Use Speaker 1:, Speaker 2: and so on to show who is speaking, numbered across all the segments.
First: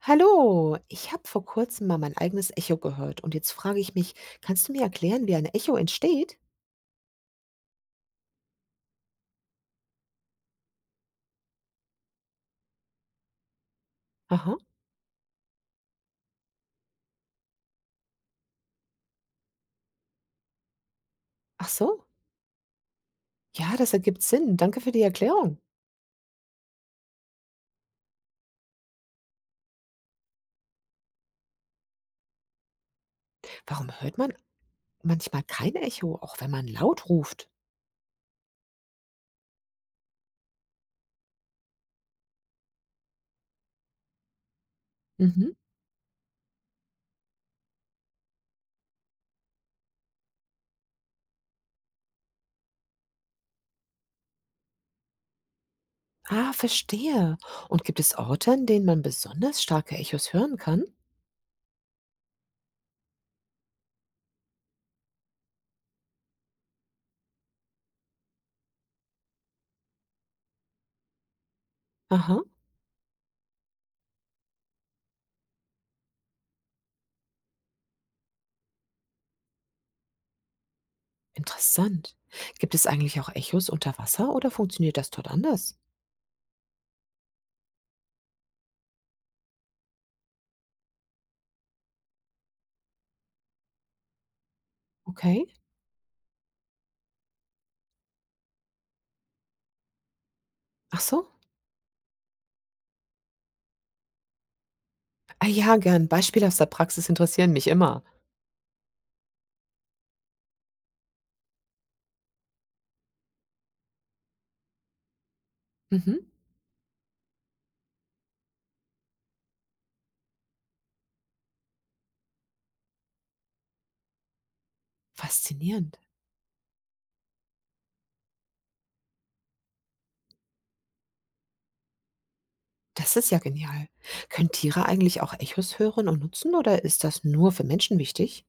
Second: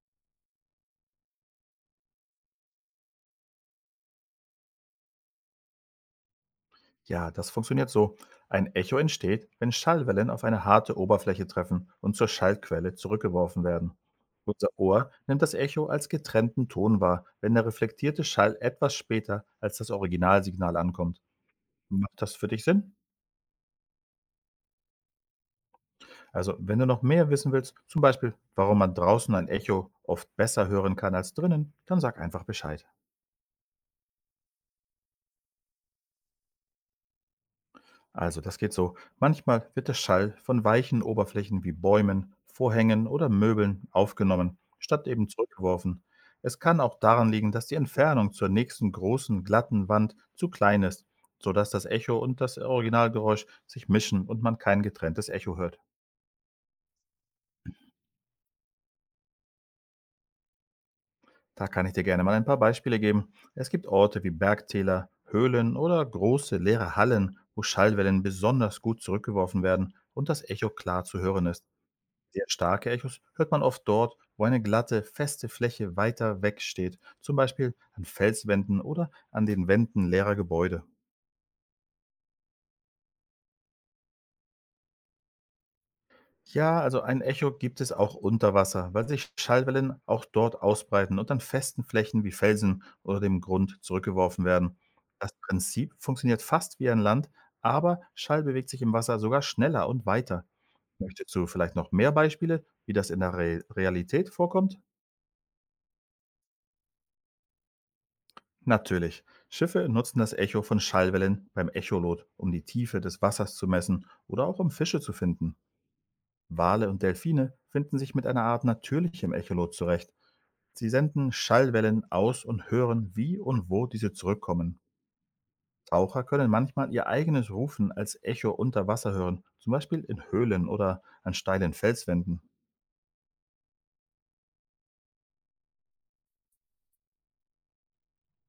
Speaker 1: Hallo, ich habe vor kurzem mal mein eigenes Echo gehört und jetzt frage ich mich, kannst du mir erklären, wie ein Echo entsteht?
Speaker 2: Ja, das funktioniert so. Ein Echo entsteht, wenn Schallwellen auf eine harte Oberfläche treffen und zur Schallquelle zurückgeworfen werden.
Speaker 1: Aha,
Speaker 2: Unser Ohr nimmt das Echo als getrennten Ton wahr, wenn der reflektierte Schall etwas später als das Originalsignal ankommt.
Speaker 1: ach so.
Speaker 2: Macht das für dich Sinn?
Speaker 1: Ja, das ergibt Sinn. Danke für die Erklärung.
Speaker 2: Also, wenn du noch mehr wissen willst, zum Beispiel, warum man draußen ein Echo oft besser hören kann als drinnen, dann sag einfach Bescheid.
Speaker 1: Warum hört man manchmal kein Echo, auch wenn man laut ruft?
Speaker 2: Also, das geht so. Manchmal wird der Schall von weichen Oberflächen wie Bäumen, Vorhängen oder Möbeln aufgenommen, statt eben
Speaker 1: Mhm.
Speaker 2: zurückgeworfen. Es kann auch daran liegen, dass die Entfernung zur nächsten großen, glatten Wand zu klein ist, sodass das Echo und das Originalgeräusch sich mischen und man kein getrenntes Echo hört.
Speaker 1: Ah, verstehe. Und gibt es Orte, an denen man besonders starke Echos hören kann?
Speaker 2: Da kann ich dir gerne mal ein paar Beispiele geben. Es gibt Orte wie Bergtäler, Höhlen oder große leere Hallen, wo Schallwellen besonders gut zurückgeworfen werden und das Echo klar zu hören ist.
Speaker 1: Aha,
Speaker 2: Sehr starke Echos hört man oft dort, wo eine glatte, feste Fläche weiter weg steht, zum Beispiel an Felswänden oder an den Wänden leerer Gebäude.
Speaker 1: interessant. Gibt es eigentlich auch Echos unter Wasser oder funktioniert das dort anders?
Speaker 2: Ja, also ein Echo gibt es auch unter Wasser, weil sich Schallwellen auch dort ausbreiten und an festen Flächen wie Felsen oder dem Grund zurückgeworfen werden. Das
Speaker 1: Okay.
Speaker 2: Prinzip funktioniert fast wie an Land, aber Schall bewegt sich im Wasser sogar schneller und weiter.
Speaker 1: Ach so.
Speaker 2: Möchtest du vielleicht noch mehr Beispiele, wie das in der Re Realität vorkommt?
Speaker 1: Ah ja, gern. Beispiele aus der Praxis interessieren mich immer.
Speaker 2: Natürlich. Schiffe nutzen das Echo von Schallwellen beim Echolot, um die Tiefe des Wassers zu messen oder auch um Fische zu finden.
Speaker 1: Mhm.
Speaker 2: Wale und Delfine finden sich mit einer Art natürlichem Echolot zurecht. Sie senden Schallwellen aus und hören, wie und wo diese zurückkommen.
Speaker 1: Faszinierend.
Speaker 2: Taucher können manchmal ihr eigenes Rufen als Echo unter Wasser hören, zum Beispiel in Höhlen oder an steilen Felswänden.
Speaker 1: Das ist ja genial. Können Tiere eigentlich auch Echos hören und nutzen oder ist das nur für Menschen wichtig?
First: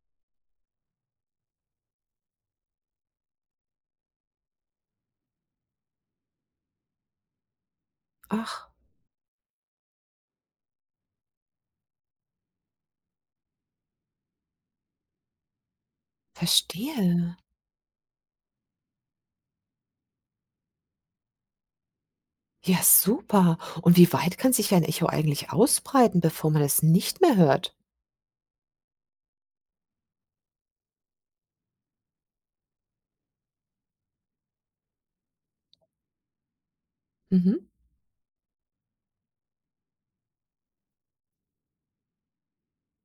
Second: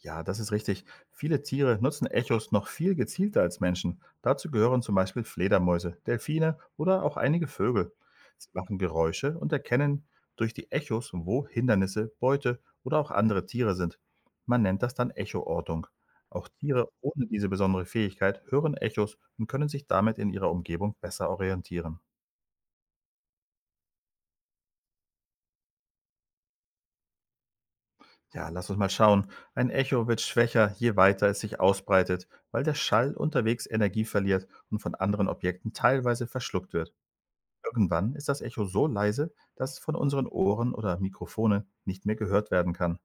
Speaker 2: Ja, das ist richtig. Viele Tiere nutzen Echos noch viel gezielter als Menschen. Dazu gehören zum Beispiel Fledermäuse, Delfine oder auch einige Vögel. Sie
Speaker 1: Ach,
Speaker 2: machen Geräusche und erkennen durch die Echos, wo Hindernisse, Beute oder auch andere Tiere sind. Man nennt das dann Echoortung. Auch Tiere ohne
Speaker 1: verstehe.
Speaker 2: diese besondere Fähigkeit hören Echos und können sich damit in ihrer Umgebung besser orientieren.
Speaker 1: Ja, super. Und wie weit kann sich ein Echo eigentlich ausbreiten, bevor man es nicht mehr hört?
Speaker 2: Ja, lass uns mal schauen. Ein Echo wird schwächer, je weiter es sich ausbreitet, weil der Schall unterwegs Energie verliert und von anderen Objekten teilweise verschluckt wird.
Speaker 1: Mhm.
Speaker 2: Irgendwann ist das Echo so leise, dass es von unseren Ohren oder Mikrofonen nicht mehr gehört werden kann.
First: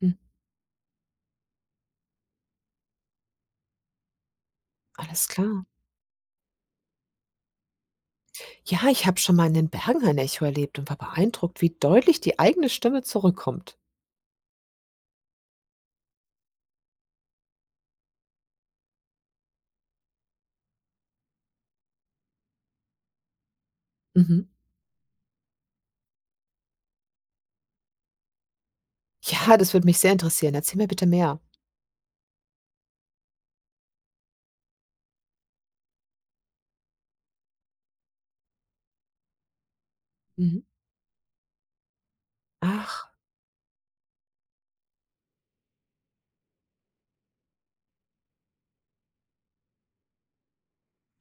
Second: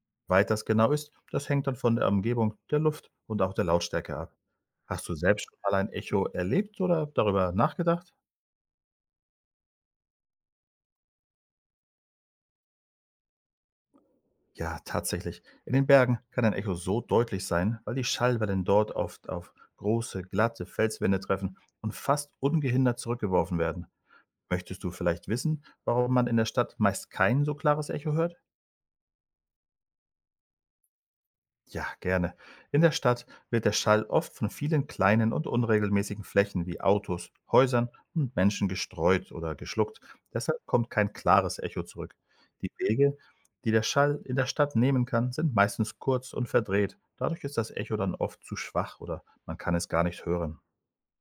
Speaker 1: Hm,
Speaker 2: Weit das genau ist, das hängt dann von der Umgebung, der Luft und auch der Lautstärke ab. Hast du
Speaker 1: alles
Speaker 2: selbst schon
Speaker 1: klar.
Speaker 2: mal ein Echo erlebt oder darüber nachgedacht?
Speaker 1: Ja, ich habe schon mal in den Bergen ein Echo erlebt und war beeindruckt, wie deutlich die eigene Stimme zurückkommt.
Speaker 2: Ja, tatsächlich. In den Bergen kann ein Echo so deutlich sein, weil die Schallwellen dort oft auf große, glatte Felswände treffen und fast ungehindert zurückgeworfen werden.
Speaker 1: Mhm.
Speaker 2: Möchtest du vielleicht wissen, warum man in der Stadt meist kein so klares Echo hört?
Speaker 1: Ja, das würde mich sehr interessieren. Erzähl mir bitte mehr.
Speaker 2: Ja, gerne. In der Stadt wird der Schall oft von vielen kleinen und unregelmäßigen Flächen wie Autos, Häusern und Menschen gestreut oder geschluckt.
Speaker 1: Mhm.
Speaker 2: Deshalb kommt kein klares Echo zurück. Die
Speaker 1: Ach.
Speaker 2: Wege, die der Schall in der Stadt nehmen kann, sind meistens kurz und verdreht. Dadurch ist das Echo dann oft zu schwach oder man kann es gar nicht hören.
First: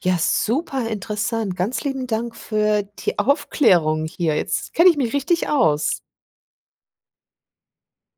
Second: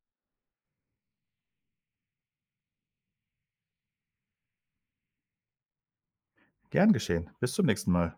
Speaker 1: Ja, super interessant. Ganz lieben Dank für die Aufklärung hier. Jetzt kenne ich mich richtig aus.
Speaker 2: Gern geschehen. Bis zum nächsten Mal.